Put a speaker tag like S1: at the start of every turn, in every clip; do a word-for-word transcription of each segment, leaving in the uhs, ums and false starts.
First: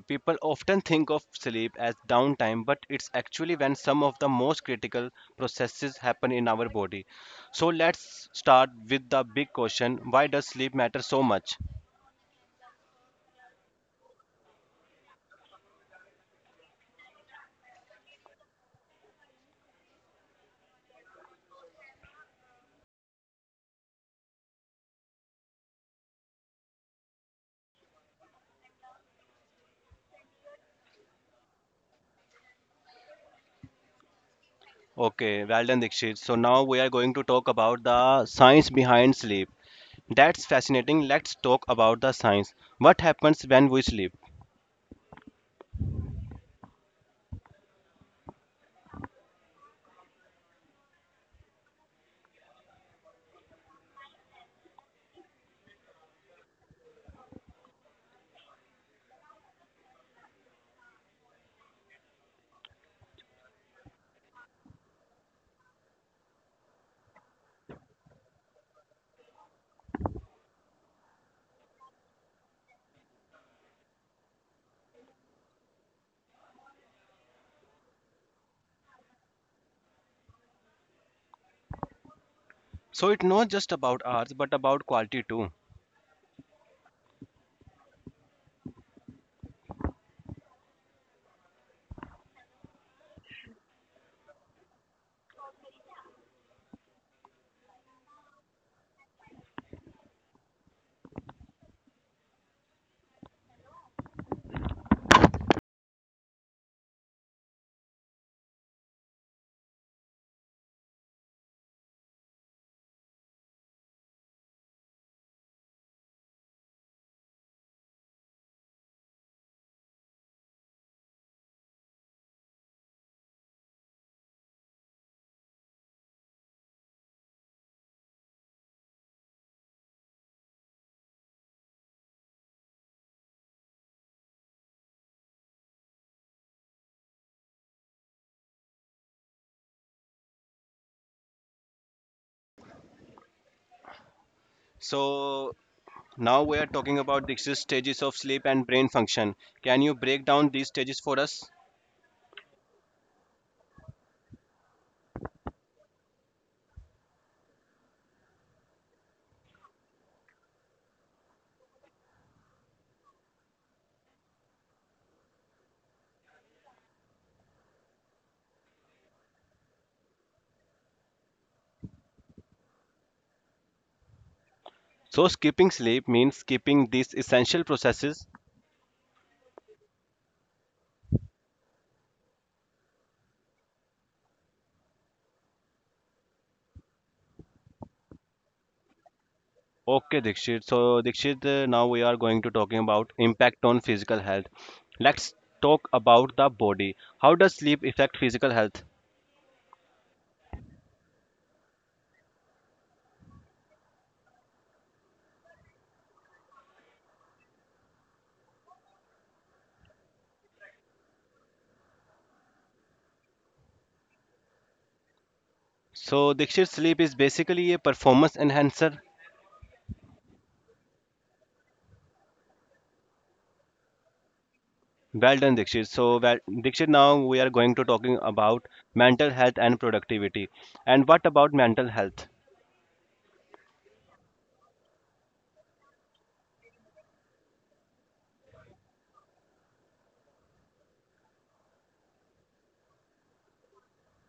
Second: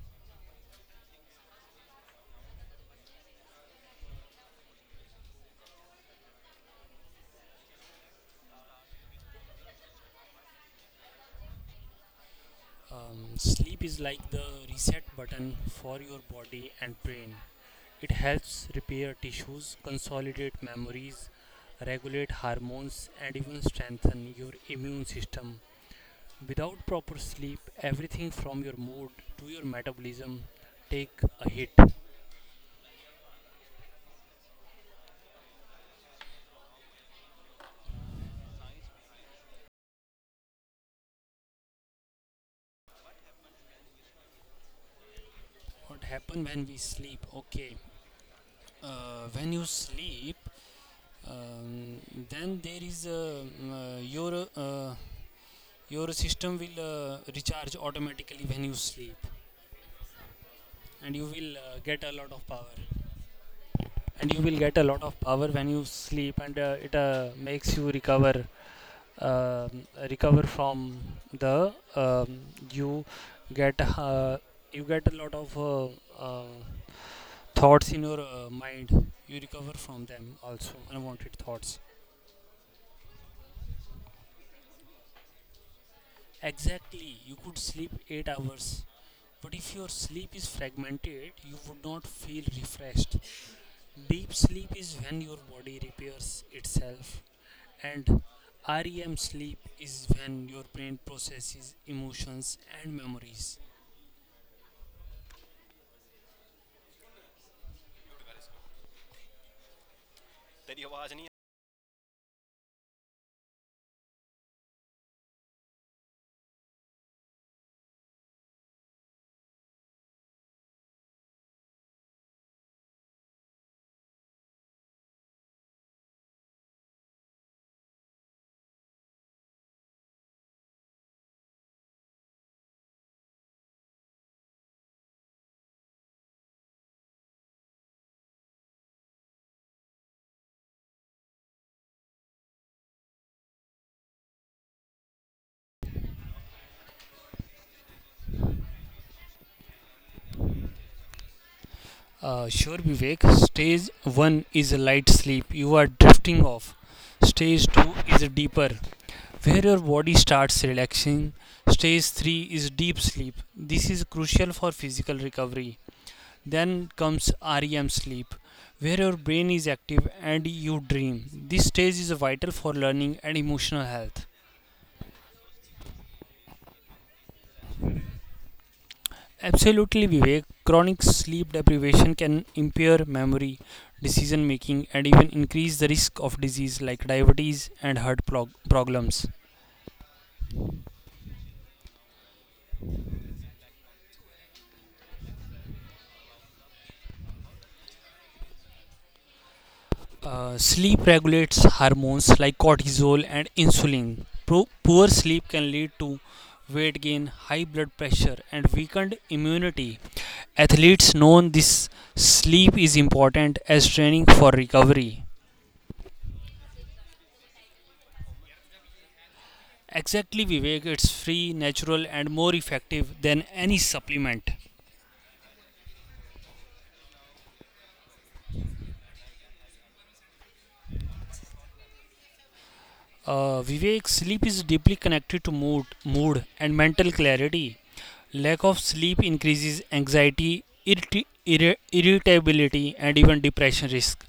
S1: People often think of sleep as downtime, but it's actually when some of the most critical processes happen in our body. So let's start with the big question why does sleep matter so much?
S2: Um, sleep is like the reset button for your body and brain. It helps repair tissues, consolidate memories, regulate hormones, and even strengthen your immune system. Without proper sleep, everything from your mood to your metabolism take a hit.
S1: Okay, well done, Dikshit. So now we are going to talk about the science behind sleep. That's fascinating. Let's talk about the science. What happens when we sleep?
S2: What happen when we sleep? Okay. Uh, when you sleep, um, then there is a, um, uh, your uh, your system will uh, recharge automatically when you sleep, and you will uh, get a lot of power. And you will get a lot of power when you sleep, and uh, it uh, makes you recover. Um recover from the um, you get uh, you get a lot of uh, uh, thoughts in your uh, mind. You recover from them also, unwanted thoughts.
S1: So it's not just about hours, but about quality too.
S2: Exactly, you could sleep eight hours, but if your sleep is fragmented, you would not feel refreshed. Deep sleep is when your body repairs itself, and R E M sleep is when your brain processes emotions and memories.
S1: So now we are talking about Dikshit's stages of sleep and brain function. Can you break down these stages for us?
S2: Uh, sure, Vivek. Stage one is a light sleep. You are drifting off. Stage two is deeper, where your body starts relaxing. Stage three is deep sleep. This is crucial for physical recovery. Then comes R E M sleep, where your brain is active and you dream. This stage is vital for learning and emotional health.
S1: So skipping sleep means skipping these essential processes.
S2: Absolutely, Vivek, chronic sleep deprivation can impair memory, decision making, and even increase the risk of disease like diabetes and heart prog- problems.
S1: Okay, Dikshit. So, Dikshit, uh, now we are going to talking about impact on physical health. Let's talk about the body. How does sleep affect physical health?
S2: Uh, sleep regulates hormones like cortisol and insulin. Pro- poor sleep can lead to weight gain, high blood pressure, and weakened immunity. Athletes know this, sleep is important as training for recovery.
S1: So, Dikshit, sleep is basically a performance enhancer.
S2: Exactly, Vivek, it's free, natural, and more effective than any supplement.
S1: Well done, Dikshit. So, well, Dikshit, now we are going to talking about mental health and productivity. And what about mental health?
S2: Uh, Vivek, sleep is deeply connected to mood, mood and mental clarity. Lack of sleep increases anxiety, irrit- irri- irritability, and even depression risk.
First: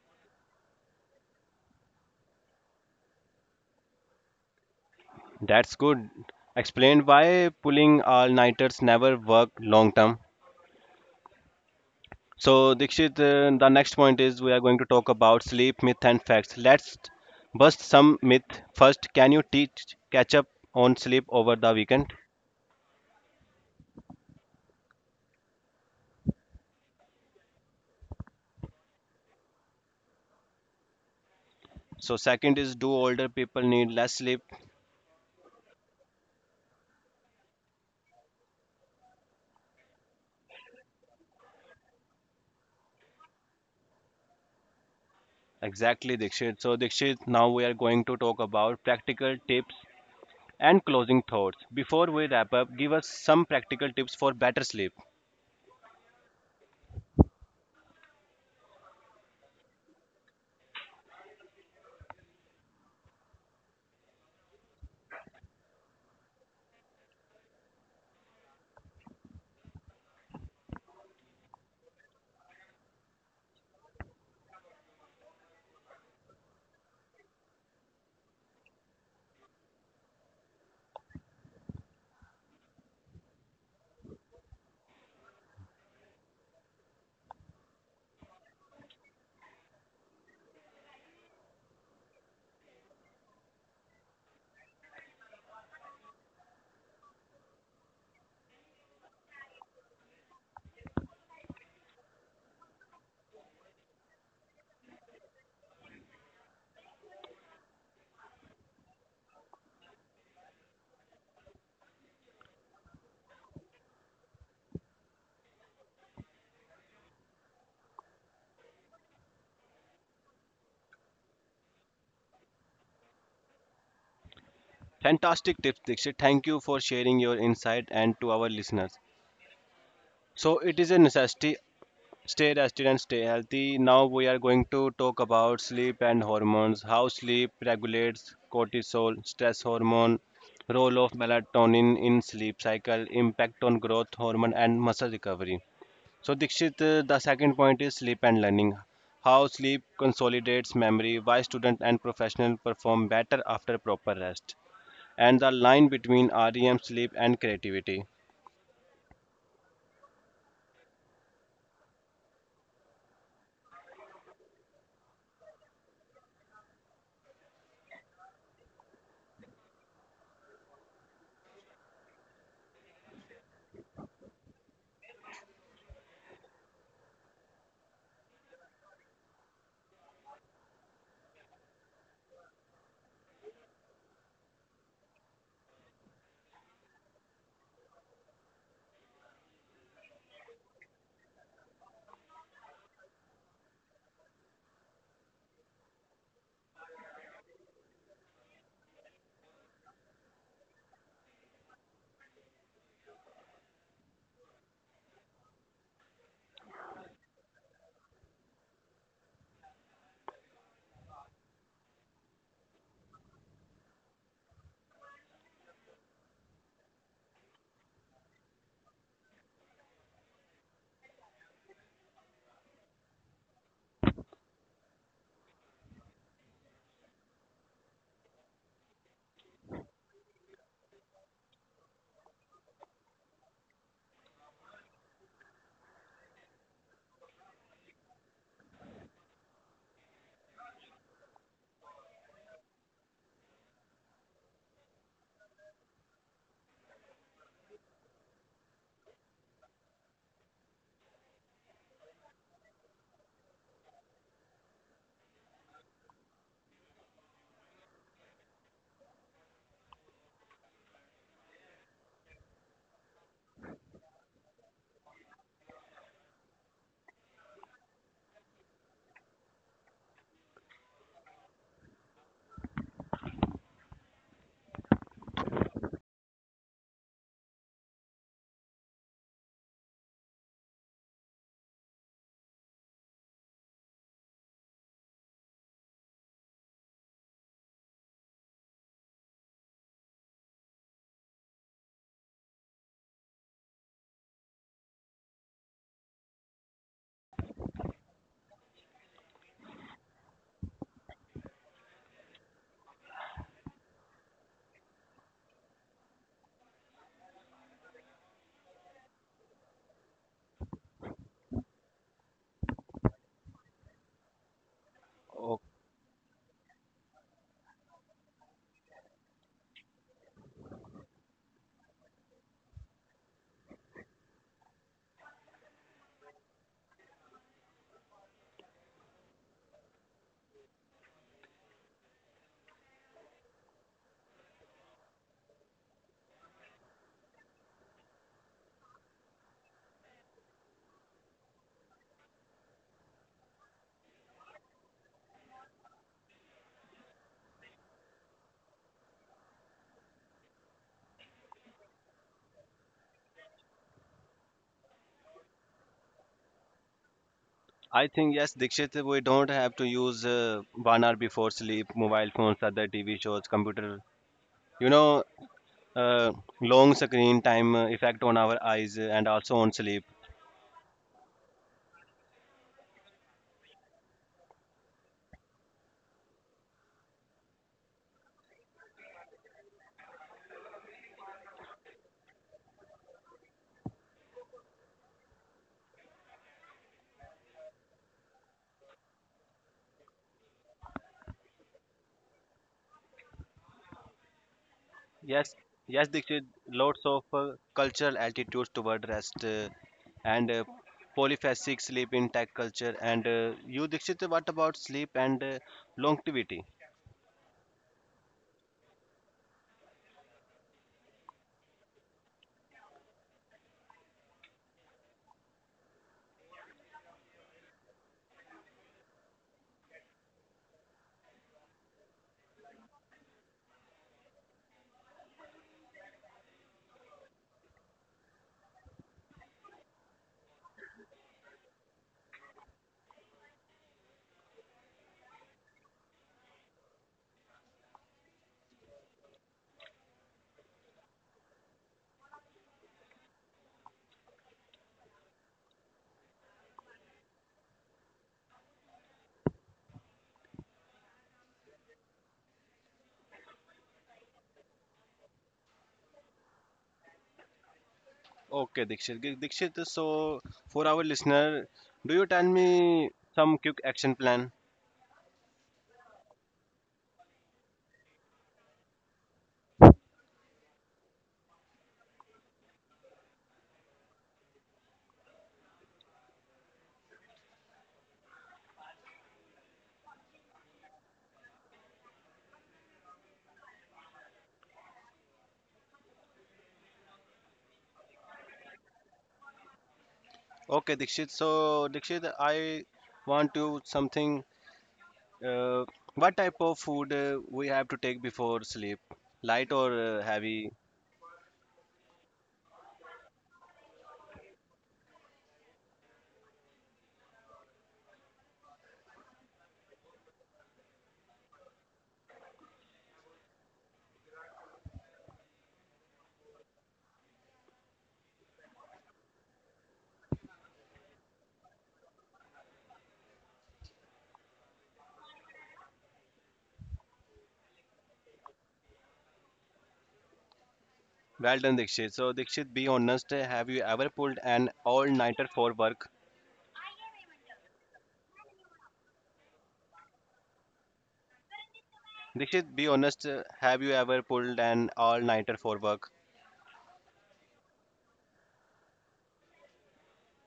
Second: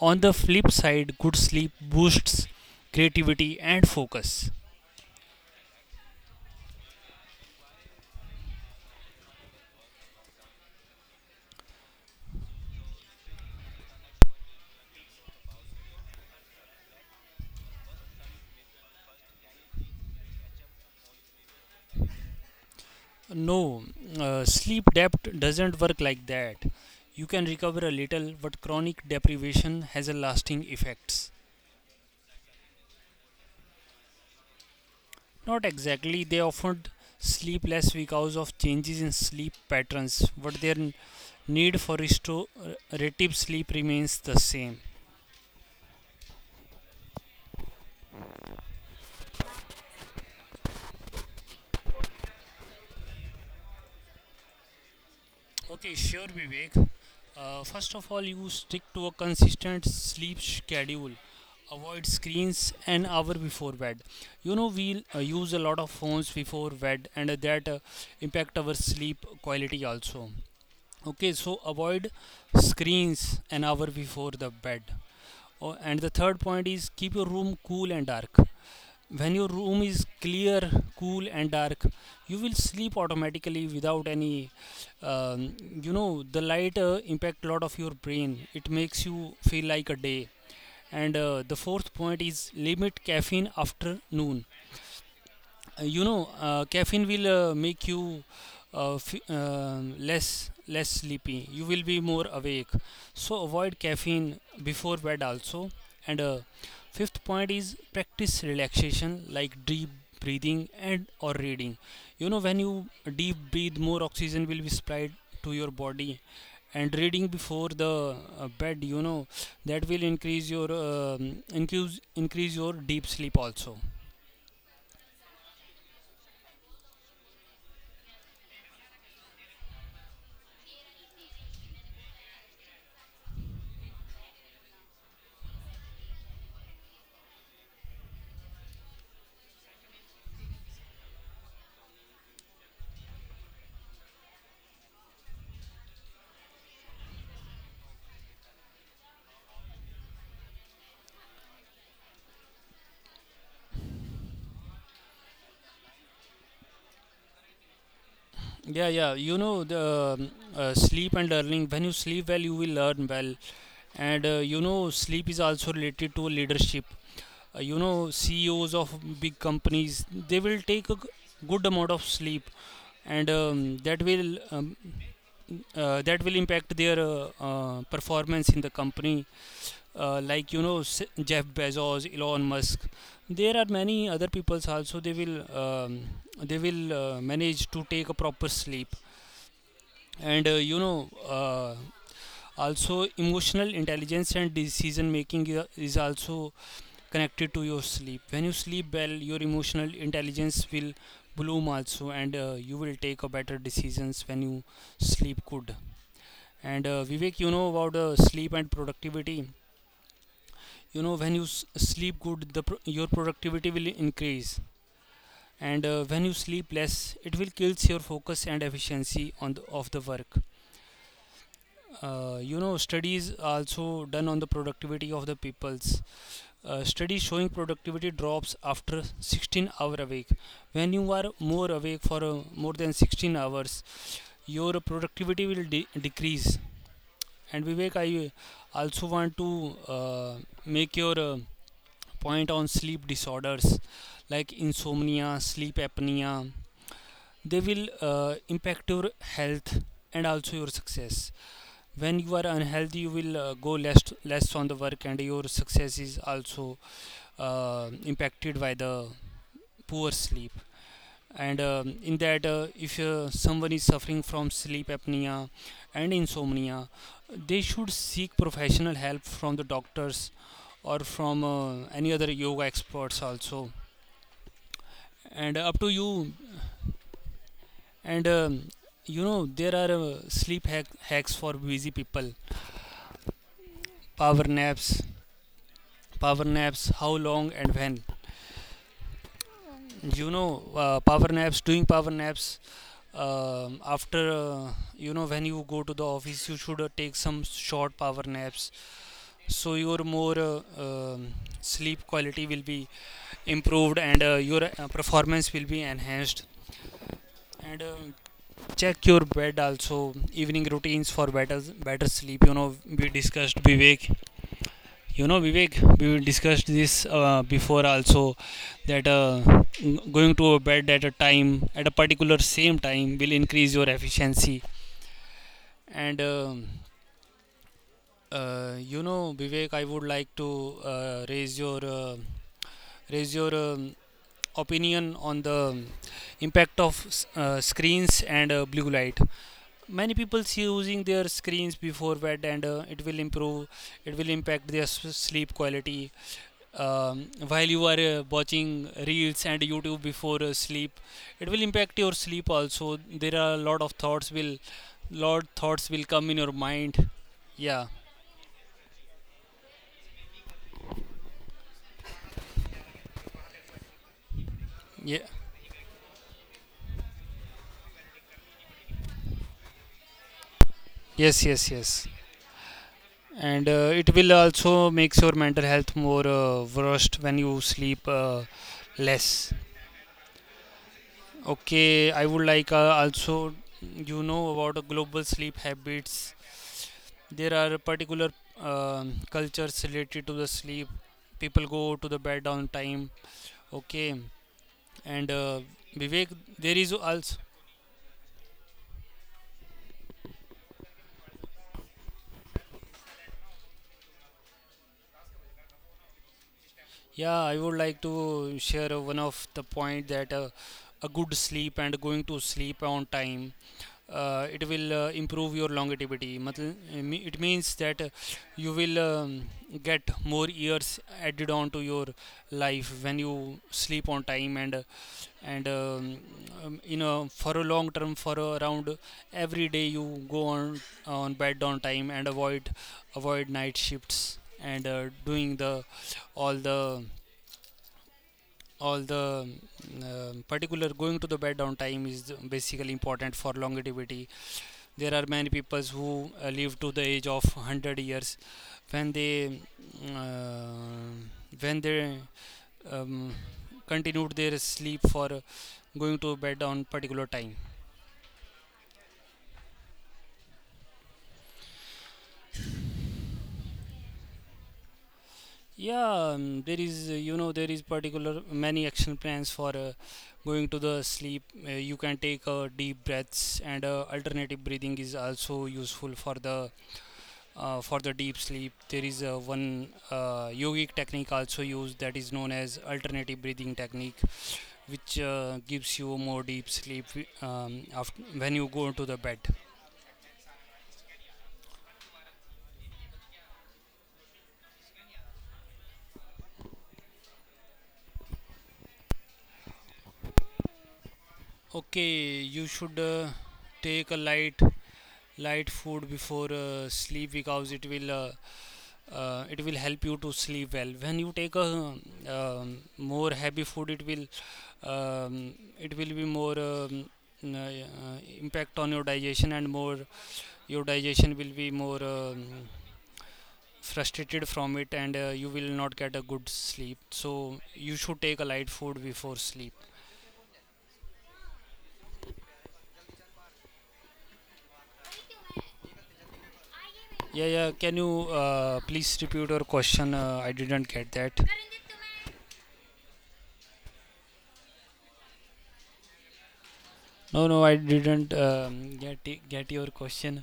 S2: On the flip side, good sleep boosts creativity and focus.
S1: That's good. Explain why pulling all-nighters never work long term. So, Dikshit, uh, the next point is we are going to talk about sleep myth and facts. Let's bust some myth. First, can you teach catch up on sleep over the weekend?
S2: No, uh, sleep debt doesn't work like that. You can recover a little, but chronic deprivation has a lasting effects.
S1: So, second is do older people need less sleep?
S2: Not exactly. They often sleep less because of changes in sleep patterns, but their n- need for restorative sleep remains the same.
S1: Exactly, Dikshit. So, Dikshit, now we are going to talk about practical tips and closing thoughts. Before we wrap up, give us some practical tips for better sleep.
S2: Okay, sure, Vivek. Uh, first of all, you stick to a consistent sleep schedule. Avoid screens an hour before bed. You know, we uh, use a lot of phones before bed, and that uh, impact our sleep quality also. Okay, so avoid screens an hour before the bed. Oh, and the third point is keep your room cool and dark. When your room is clear, cool, and dark, you will sleep automatically without any. Um, you know, the light uh, impact lot of your brain. It makes you feel like a day. And uh, the fourth point is limit caffeine after noon. Uh, you know, uh, caffeine will uh, make you uh, f- uh, less less sleepy. You will be more awake. So avoid caffeine before bed also. And uh, fifth point is practice relaxation like deep breathing and or reading. You know, when you deep breathe, more oxygen will be supplied to your body. And reading before the uh, bed, you know, that will increase your um increase increase your deep sleep also.
S1: Fantastic tips, Dikshit. Thank you for sharing your insight and to our listeners. So, it is a necessity. Stay rested and stay healthy. Now we are going to talk about sleep and hormones, how sleep regulates cortisol, stress hormone, role of melatonin in sleep cycle, impact on growth hormone and muscle recovery. So Dikshit, uh, the second point is sleep and learning. How sleep consolidates memory, why student and professional perform better after proper rest, and the line between R E M sleep and creativity.
S2: Yeah, yeah. You know, the um, uh, sleep and learning. When you sleep well, you will learn well. And uh, you know, sleep is also related to leadership. Uh, you know, C E Os of big companies, they will take a g- good amount of sleep, and um, that will um, uh, that will impact their uh, uh, performance in the company. Uh, like you know, S- Jeff Bezos, Elon Musk. There are many other peoples also. They will um, they will uh, manage to take a proper sleep. And uh, you know uh, also, emotional intelligence and decision making i- is also connected to your sleep. When you sleep well, your emotional intelligence will bloom also, and uh, you will take a better decisions when you sleep good. And uh, Vivek, you know about uh, sleep and productivity. You know, when you s- sleep good, the pro- your productivity will increase. And uh, when you sleep less, it will kills your focus and efficiency on the, of the work. Uh, you know, studies also done on the productivity of the peoples. Uh, studies showing productivity drops after sixteen hour awake. When you are more awake for uh, more than sixteen hours, your productivity will de- decrease. And Vivek, I also want to uh, make your uh, point on sleep disorders like insomnia, sleep apnea. They will uh, impact your health and also your success. When you are unhealthy, you will uh, go less less on the work, and your success is also uh, impacted by the poor sleep. And um, in that, uh, if uh, someone is suffering from sleep apnea and insomnia, they should seek professional help from the doctors or from uh, any other yoga experts also, and up to you. And um, you know, there are uh, sleep hack- hacks for busy people. Power naps. Power naps, how long and when? You know, uh, power naps doing power naps um after, uh, you know, when you go to the office, you should uh, take some short power naps, so your more uh, um sleep quality will be improved, and uh, your uh, performance will be enhanced. And um check your bed also. Evening routines for better better sleep, you know, we discussed, Vivek. You know, Vivek, we discussed this uh, before also, that uh, n- going to bed at a time, at a particular same time, will increase your efficiency. And um, uh, you know, Vivek, I would like to uh, raise your uh, raise your um, opinion on the um, impact of s- uh, screens and uh, blue light. Many people see using their screens before bed, and uh, it will improve. It will impapt their s- sleep quality um, while you are uh, watching reels and youtube before uh, sleep. It will impact your sleep also. There are a lot of thoughts will lot thoughts will come in your mind. Yeah,
S1: I think yes, Dikshit, we don't have to use uh, one hour before sleep, mobile phones, other T V shows, computer. You know,
S2: yeah.
S1: uh, long screen time uh, effect on our eyes uh, and also on sleep.
S2: Yes, yes, yes. And uh, it will also makes your mental health more uh, worst when you sleep uh, less. Okay, I would like uh, also, you know, about uh, global sleep habits. There are particular um cultures related to the sleep. People go to the bed on time. Okay, and
S1: Yes,
S2: uh,
S1: yes,
S2: Vivek,
S1: Dikshit,
S2: there is
S1: lots of
S2: also.
S1: uh, cultural attitudes toward rest uh, and uh, polyphasic sleep in tech culture. And uh, you, Dikshit, what about sleep and uh, longevity?
S2: Yeah, I would like to share uh, one of the point that uh, a good sleep and going to sleep on time, uh, it will uh, improve your longevity. Matl- it me- it means that uh, you will um, get more years added on to your life when you sleep on time. And uh, and um, um, you know, for a long term, for around every day, you go on on bed on time and avoid avoid night shifts, and uh, doing the all the all the um, um, particular going to the bed on time is basically important for longevity. There are many people who uh, live to the age of one hundred years when they uh, when they um, continued their sleep for uh, going to bed on particular time.
S1: Okay, Dikshit. Gi- Dikshit, so for our listener, do you tell me some quick action plan?
S2: Yeah, um, there is, uh, you know, there is particular many action plans for uh, going to the sleep. Uh, you can take uh, deep breaths, and uh, alternative breathing is also useful for the uh, for the deep sleep. There is a one uh, yogic technique also used that is known as alternative breathing technique, which uh, gives you more deep sleep um, after, when you go to the bed.
S1: Okay, Dikshit. So, Dikshit, I want to something. Uh, what type of food uh, we have to take before sleep? Light or uh, heavy?
S2: Okay, you should uh, take a light light food before uh, sleep, because it will uh, uh, it will help you to sleep well. When you take a um, more heavy food, it will um, it will be more um, uh, uh, impact on your digestion, and more your digestion will be more um, frustrated from it, and uh, you will not get a good sleep. So you should take a light food before sleep.
S1: Well done, Dikshit. So, Dikshit, be honest. uh, Have you ever pulled an all-nighter for work?
S2: Yeah, yeah, can you uh, please repeat your question? uh, I didn't get that.
S1: Dikshit, be honest. uh, Have you ever pulled an all-nighter for work?
S2: No, no, I didn't um, get it- get your question.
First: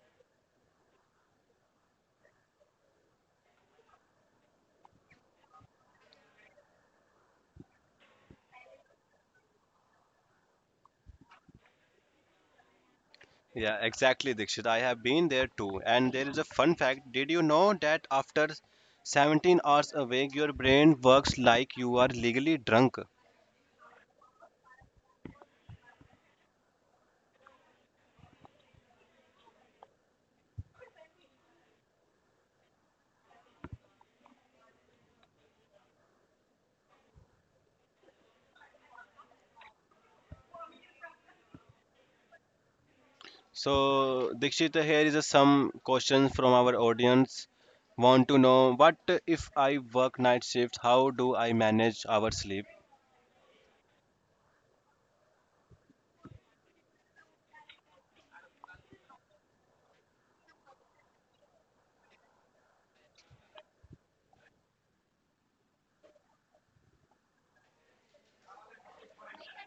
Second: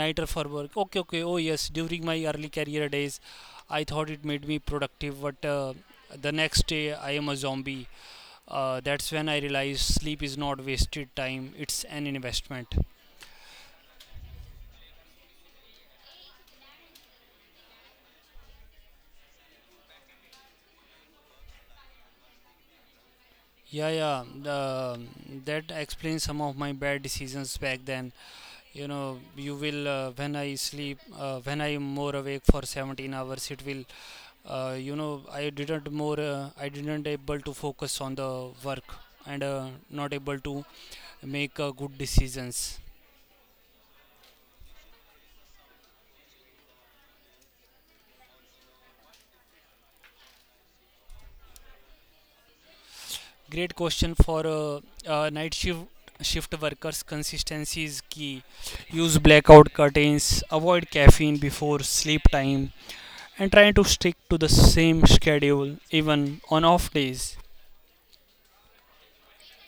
S2: Nighter for work? Okay, okay. Oh yes, during my early career days, I thought it made me productive, but uh, the next day I am a zombie. Uh, that's when I realized sleep is not wasted time, it's an investment.
S1: Yeah, exactly, Dikshit. I have been there too. And there is a fun fact. Did you know that after seventeen hours awake, your brain works like you are legally drunk?
S2: Yeah, yeah. The, um, that explains some of my bad decisions back then. You know, you will uh, when I sleep, uh, when I am more awake for seventeen hours, it will. Uh, you know, I didn't more. Uh, I didn't able to focus on the work and uh, not able to make uh, good decisions.
S1: So, Dikshit, here is a some questions from our audience. Want to know what if I work night shifts? How do I manage our sleep?
S2: Great question for uh, uh, night shift shift workers. Consistency is key. Use blackout curtains. Avoid caffeine before sleep time and try to stick to the same schedule even on off days.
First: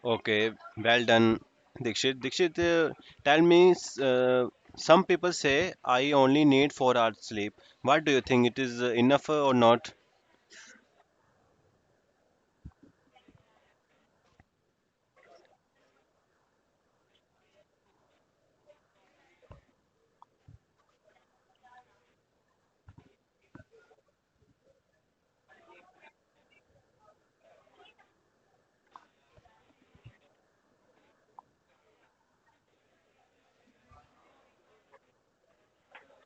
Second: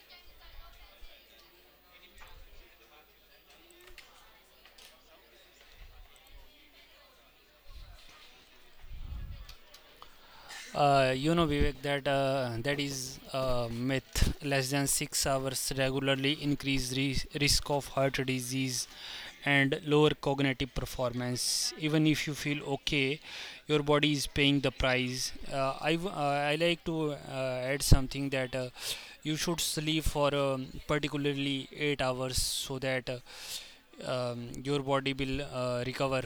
S1: Okay, well done, Dikshit. Dikshit, uh, tell me, s- uh, some people say I only need four hours sleep. What do you think? It is uh, enough uh, or not?
S2: Uh, you know, Vivek, that uh, that is a myth. Less than six hours regularly increase ris- risk of heart disease and lower cognitive performance. Even if you feel okay, your body is paying the price. Uh, I w- uh, I like to uh, add something that. Uh, you should sleep for um, particularly eight hours so that uh, um, your body will uh, recover.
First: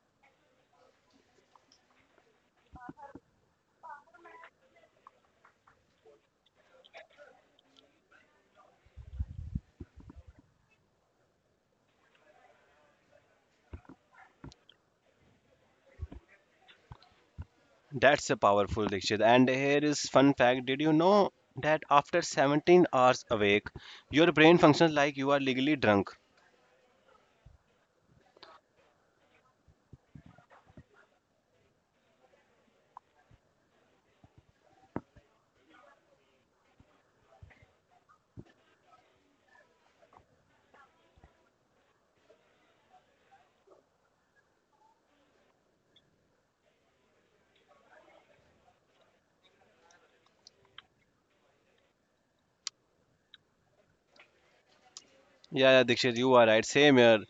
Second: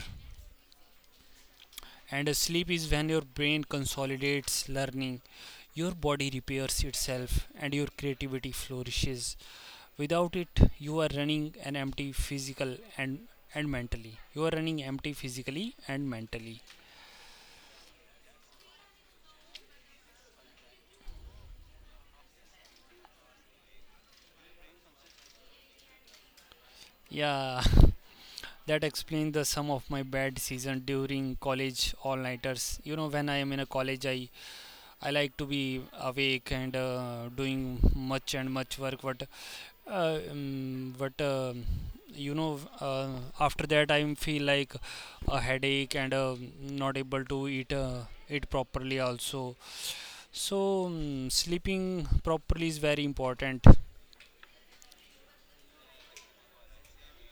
S2: And sleep is when your brain consolidates learning, your body repairs itself, and your creativity flourishes. Without it, you are running an empty physical and and mentally. You are running empty physically and mentally.
S1: That's a powerful, Dikshit. And here is fun fact. Did you know that after seventeen hours awake, your brain functions like you are legally drunk?
S2: Yeah, that explains the sum of my bad season during college all-nighters. You know, when I am in a college, I I like to be awake and uh, doing much and much work. What Uh, um, but um, you know, uh, After that I feel like a headache and uh, not able to eat uh, eat properly also. So um, sleeping properly is very important.
S1: Yeah, yeah, Dikshit, you are right. Same here.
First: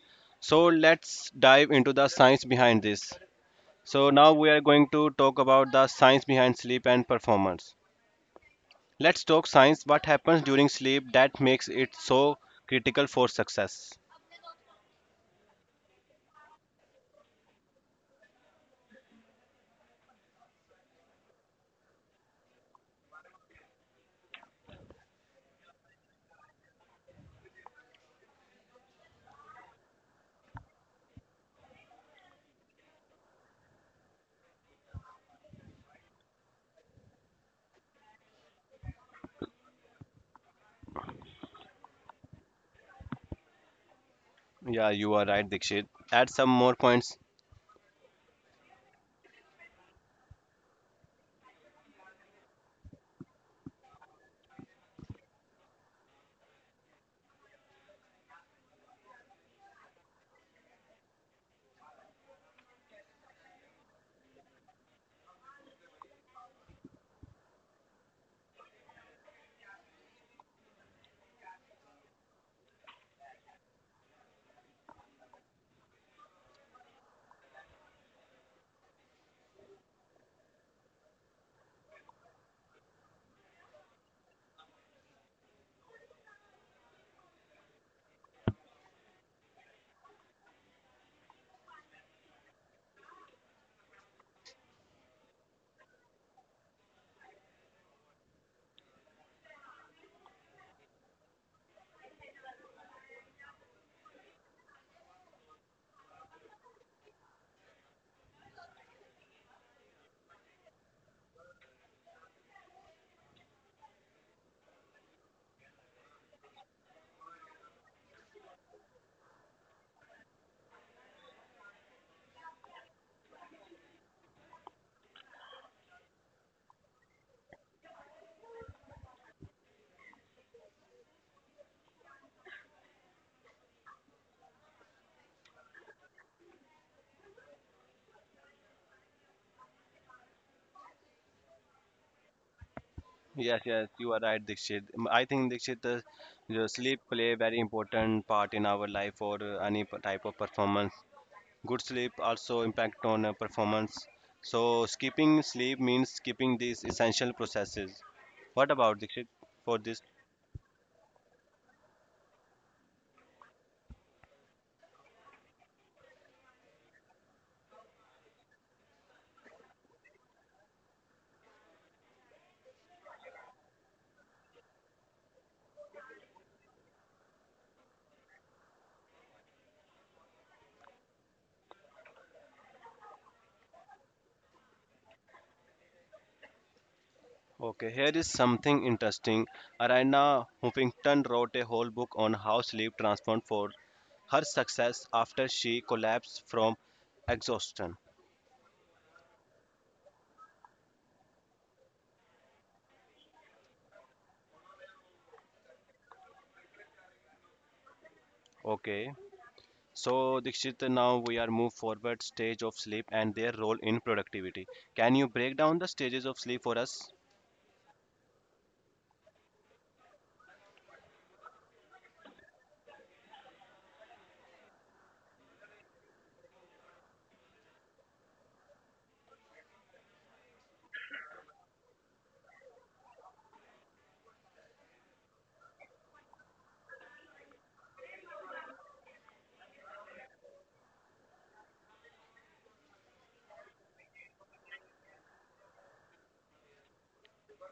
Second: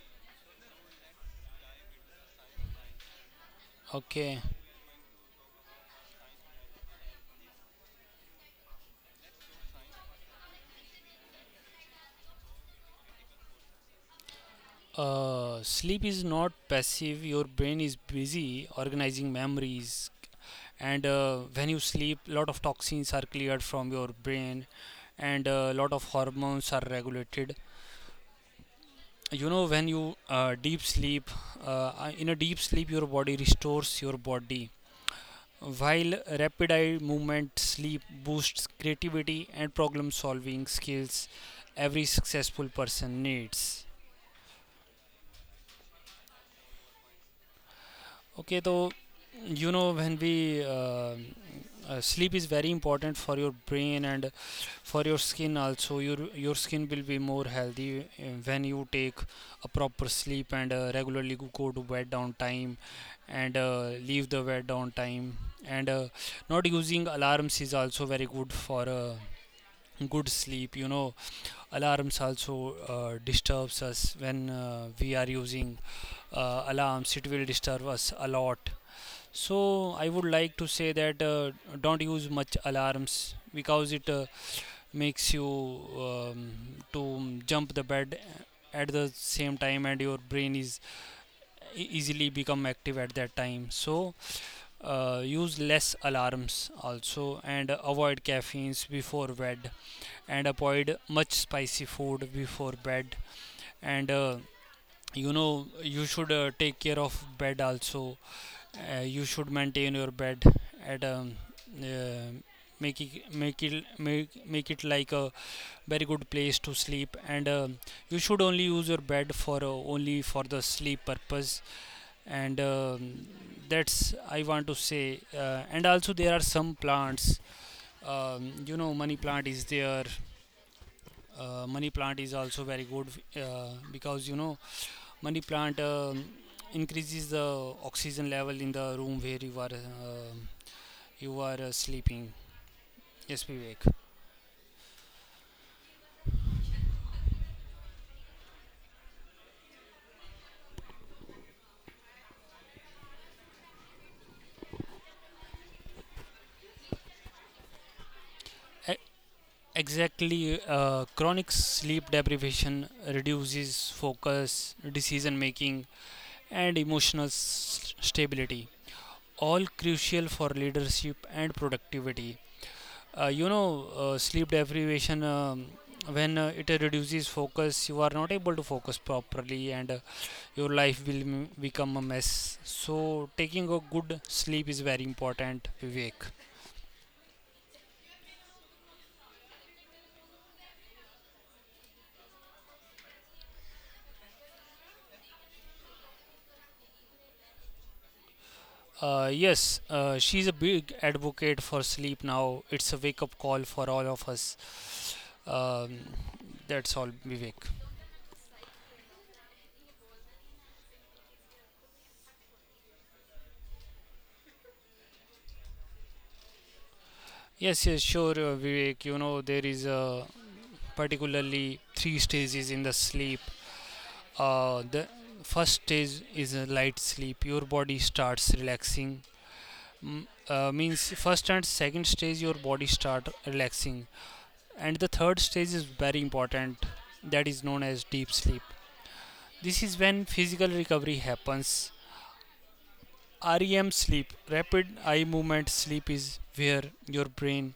S1: So let's dive into the science behind this. So now
S2: Okay.
S1: we are going to talk about the science behind sleep and performance. Let's talk science. What happens during sleep that makes it so critical for success?
S2: Uh, sleep is not passive. Your brain is busy organizing memories, and uh, when you sleep, lot of toxins are cleared from your brain, and a lot of hormones are regulated. You know when you uh, deep sleep uh, uh, in a deep sleep your body restores your body, while rapid eye movement sleep boosts creativity and problem solving skills every successful person needs.
S1: Yeah, you are right, Dikshit. Add some more points.
S2: Okay, though, you know, when we uh, uh, sleep is very important for your brain and for your skin also. Your your skin will be more healthy uh, when you take a proper sleep and uh, regularly go go to bed on time and uh, leave the bed on time. And uh, not using alarms is also very good for uh, good sleep. You know, alarms also uh, disturbs us when uh, we are using uh, alarms. It will disturb us a lot, so I would like to say that uh, don't use much alarms because it uh, makes you um, to jump the bed at the same time and your brain is e- easily become active at that time. So uh, use less alarms also, and avoid caffeines before bed and avoid much spicy food before bed, and uh, you know you should uh, take care of bed also. Uh, you should maintain your bed at um, uh, make it make it make, make it like a very good place to sleep, and um you should only use your bed for uh, only for the sleep purpose. And um, that's I want to say, uh, and also there are some plants. Um, you know, money plant is there. Uh, money plant is also very good uh, because you know money plant um, increases the oxygen level in the room where you are um you are uh, sleeping. Yes,
S1: Yes, yes,
S2: Vivek.
S1: you are right, Dikshit. Mm, I think Dikshit, the, the sleep play a very important part in our life for uh, any p- type of performance. Good sleep also impact on uh, performance. So skipping sleep means skipping these essential processes. What
S2: E-
S1: about Dikshit for this?
S2: Exactly. Uh, chronic sleep deprivation reduces focus, decision making, and emotional s- stability, all crucial for leadership and productivity. Uh, you know, uh, sleep deprivation. Um, when uh, it reduces focus, you are not able to focus properly, and uh, your life will m- become a mess. So, taking a good sleep is very important, Vivek.
S1: Okay, here is something interesting. Arina Huffington wrote a whole book on how sleep transformed for her success after she collapsed from exhaustion.
S2: Uh, yes, uh, she's a big advocate for sleep now. It's a wake up call for all of us. Um, that's all, Vivek.
S1: Okay, so Dikshit, now we are move forward stage of sleep and their role in productivity. Can you break down the stages of sleep for us?
S2: Yes, yes, sure, uh, Vivek. You know, there is uh, particularly three stages in the sleep. Uh, the first stage is a light sleep. Your body starts relaxing. Mm, uh, means first and second stage your body start relaxing, and the third stage is very important. That is known as deep sleep. This is when physical recovery happens. REM sleep, rapid eye movement sleep, is where your brain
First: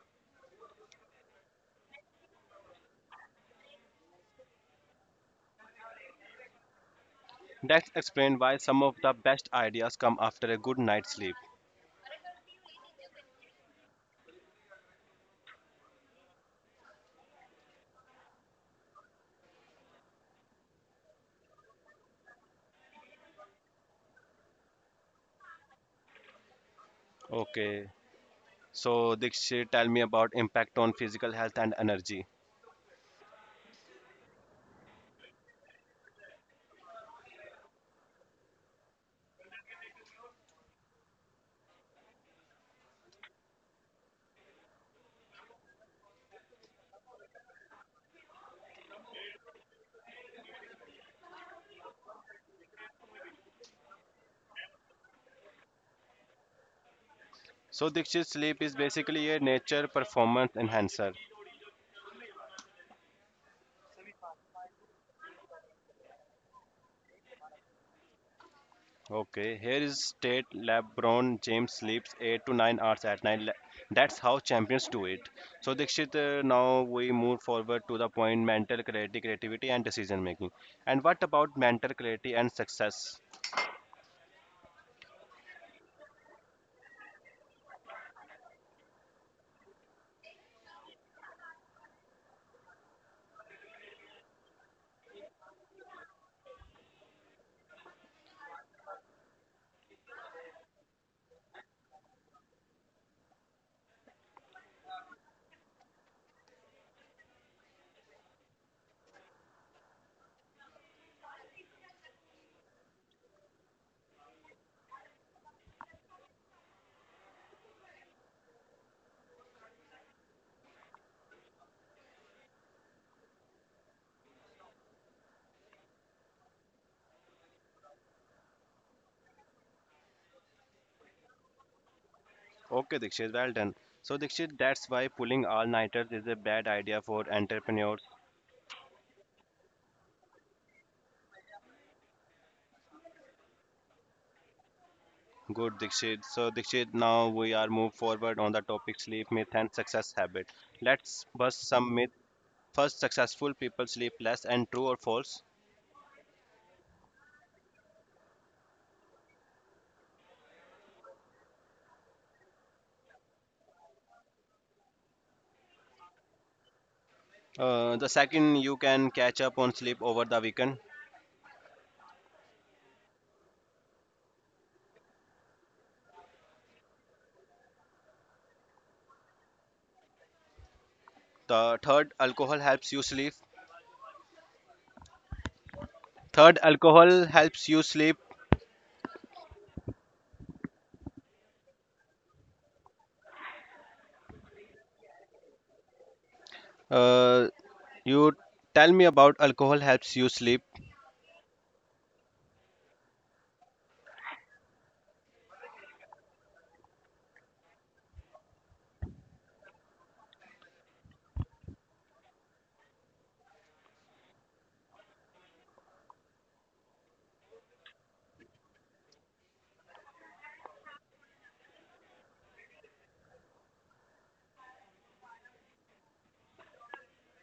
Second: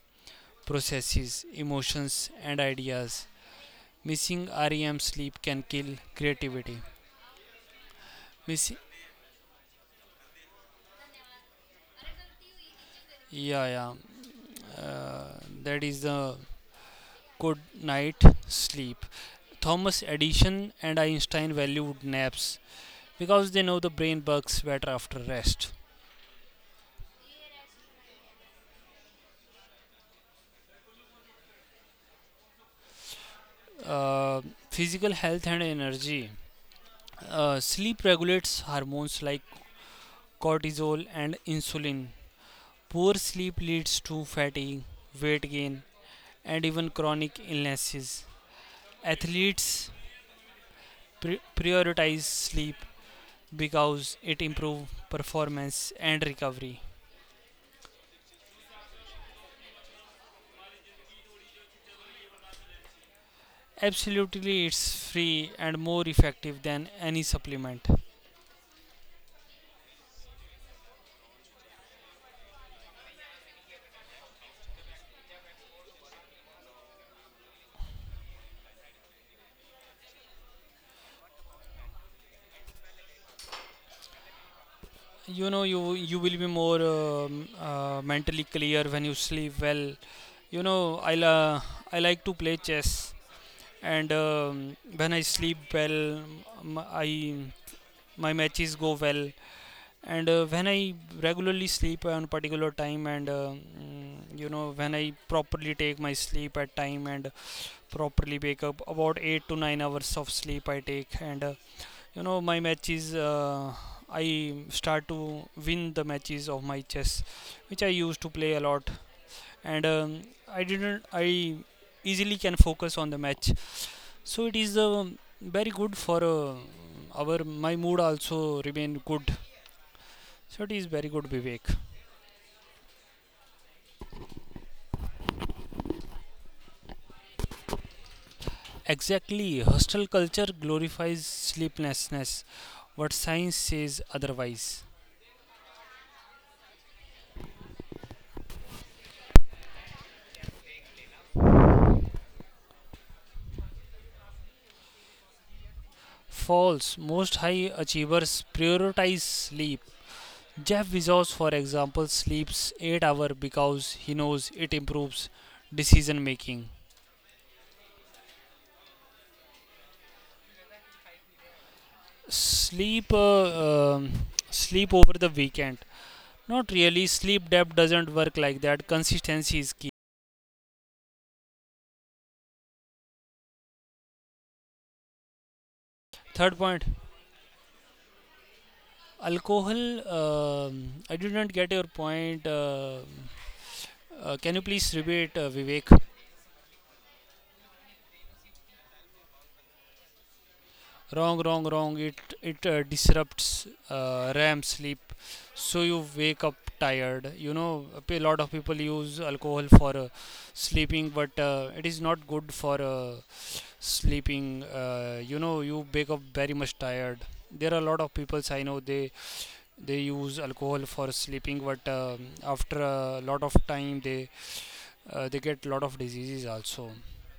S2: processes emotions and ideas. Missing REM sleep can kill creativity.
S1: That's explained why
S2: Miss,
S1: some of the best ideas come after a good night's sleep.
S2: yeah, yeah, uh, that is the good night sleep. Thomas Edison and Einstein valued naps because they know the brain works better after rest.
S1: Okay. So Dikshit, tell me about impact on physical health and energy.
S2: Uh, Physical health and energy. Uh, sleep regulates hormones like cortisol and insulin. Poor sleep leads to fatigue, weight gain, and even chronic illnesses. Athletes pri- prioritize sleep because it improves performance and recovery.
S1: So Dikshit, sleep is basically a nature performance enhancer.
S2: Absolutely, it's free and more effective than any supplement.
S1: Okay. Here is state LeBron James sleeps eight to nine hours at night. Le- That's how champions do it. So Dikshit, uh, now we move forward to the point mental clarity, creativity, and decision making. And what about mental clarity and success?
S2: You know, you you will be more um, uh, mentally clear when you sleep well. You know, I la- I like to play chess, and um, when I sleep well, m- I my matches go well, and uh, when I regularly sleep on particular time, and uh, mm, you know when I properly take my sleep at time and properly wake up, about eight to nine hours of sleep I take, and uh, you know my matches. Uh, I start to win the matches of my chess, which I used to play a lot, and um, I didn't. I easily can focus on the match. So it is uh, very good for uh, our my mood also remain good. So it is very good, Vivek.
S1: Okay, Dikshit, well done. So, Dikshit, that's why pulling all-nighters is a bad idea for entrepreneurs.
S2: Exactly, hostel culture glorifies sleeplessness, what science says otherwise.
S1: Good, Dikshit. So, Dikshit, now we are move forward on the topic sleep myth and success habit. Let's bust some myth. First, successful people sleep less and true or false.
S2: False, most high achievers prioritize sleep. Jeff Bezos, for example, sleeps eight hours because he knows it improves decision making.
S1: Uh, the second, you can catch up on sleep over the weekend.
S2: Sleep, uh, um, Sleep over the weekend. Not really. Sleep debt doesn't work like that. Consistency is key.
S1: The third, alcohol helps you sleep. Third,
S2: Third point,
S1: alcohol helps you sleep.
S2: alcohol. um I didn't get your point. Uh, uh, can you please repeat, uh, Vivek?
S1: Uh, you tell me about alcohol helps you sleep.
S2: Wrong, wrong, wrong. It it uh, disrupts uh, REM sleep, so you wake up tired. You know, a lot of people use alcohol for uh, sleeping, but uh, it is not good for uh, sleeping. Uh, you know, you wake up very much tired. There are a lot of people I know, they they use alcohol for sleeping, but um after a lot of time they uh, they get lot of diseases also,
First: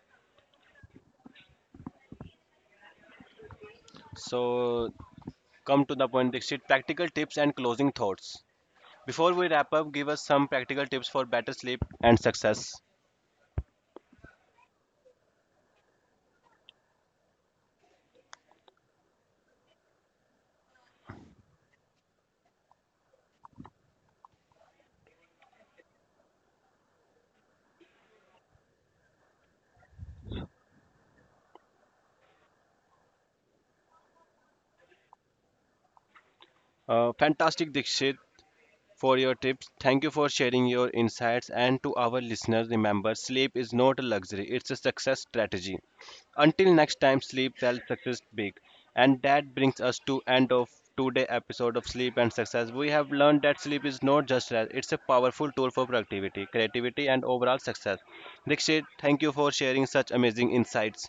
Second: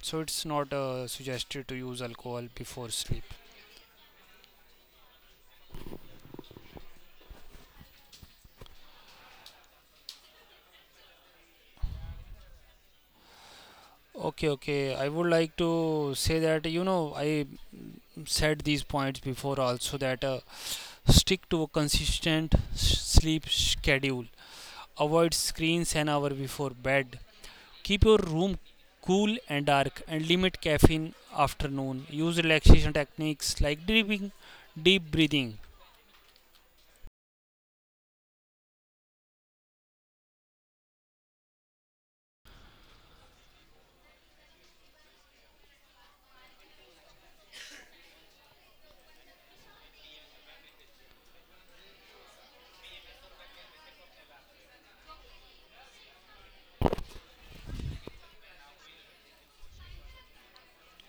S2: so it's not uh, suggested to use alcohol before sleep.
S1: So come to the point, Dixit. Practical tips and closing thoughts. Before we wrap up, give us some practical tips for better sleep and success.
S2: Okay, okay, I would like to say that you know I said these points before also, that uh, stick to a consistent s- sleep schedule, avoid screens an hour before bed. Keep your room cool and dark, and limit caffeine afternoon. Use relaxation techniques like deep, deep breathing.
S1: Uh, fantastic, Dixit. For your tips. Thank you for sharing your insights. And to our listeners, remember sleep is not a luxury, it's a success strategy. Until next time, sleep tells success big. And that brings us to end of today episode of Sleep and Success. We have learned that sleep is not just rest, it's a powerful tool for productivity, creativity and overall success. Dikshit, thank you for sharing such amazing insights.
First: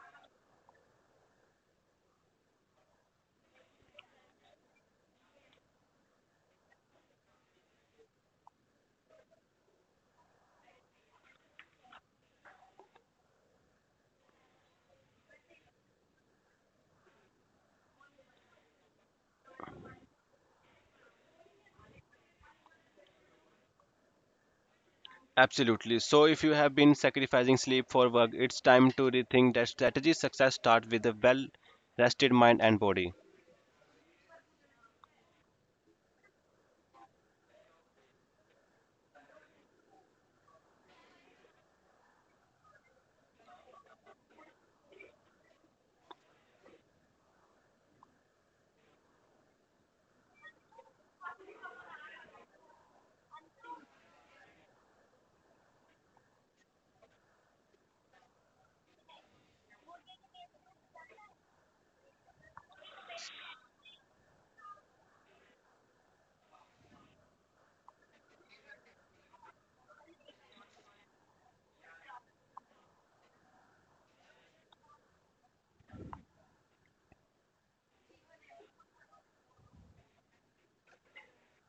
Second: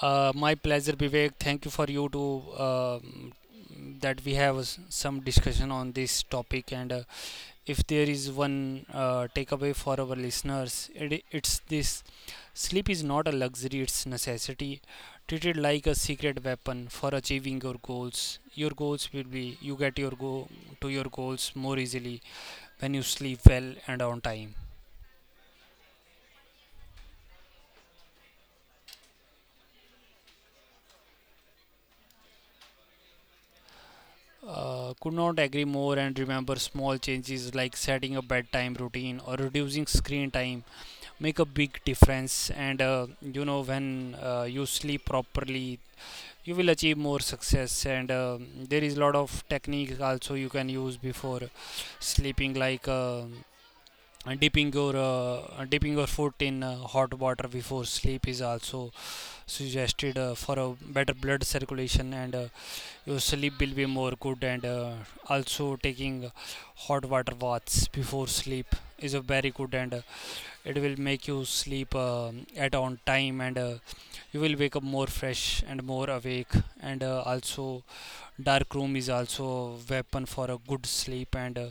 S2: Uh, my pleasure, Vivek. Thank you for you to um, that we have s- some discussion on this topic. And uh, if there is one uh, takeaway for our listeners, it, it's this: sleep is not a luxury, it's necessity. Treat it like a secret weapon for achieving your goals. Your goals will be you get your go To your goals more easily when you sleep well and on time.
S1: Absolutely. So, if you have been sacrificing sleep for work, it's time to rethink that strategy. Success starts with a well rested mind and body.
S2: Uh, could not agree more, and remember small changes like setting a bedtime routine or reducing screen time make a big difference. And uh, you know when uh, you sleep properly, you will achieve more success. And um there is a lot of technique also you can use before sleeping, like uh, dipping your uh, dipping your foot in uh, hot water before sleep is also suggested uh, for a better blood circulation. And uh, your sleep will be more good. And uh, also taking hot water baths before sleep is a very good. And uh, it will make you sleep um at on time. And uh, you will wake up more fresh and more awake. And uh, also dark room is also weapon for a good sleep. And uh,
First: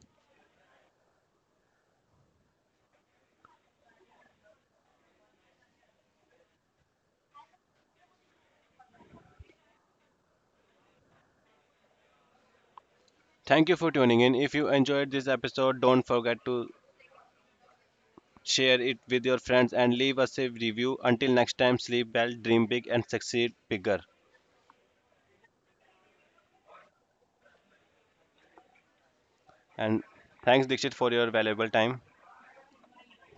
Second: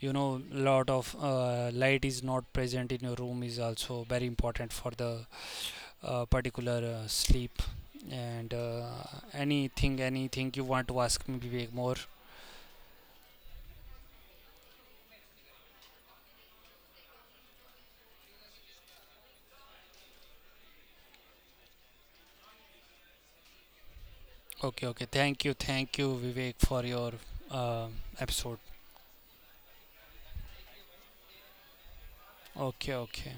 S2: you know lot of uh, light is not present in your room is also very important for the uh, particular uh, sleep. And uh, anything anything you want to ask me, Vivek, more?
S1: Thank you for tuning in. If you enjoyed this episode, don't forget to share it with your friends and leave us a review. Until next time, sleep well, dream big, and succeed bigger.
S2: Okay, okay, thank you, thank you Vivek, for your uh, episode.
S1: And thanks, Dixit, for your valuable time.
S2: Okay, okay.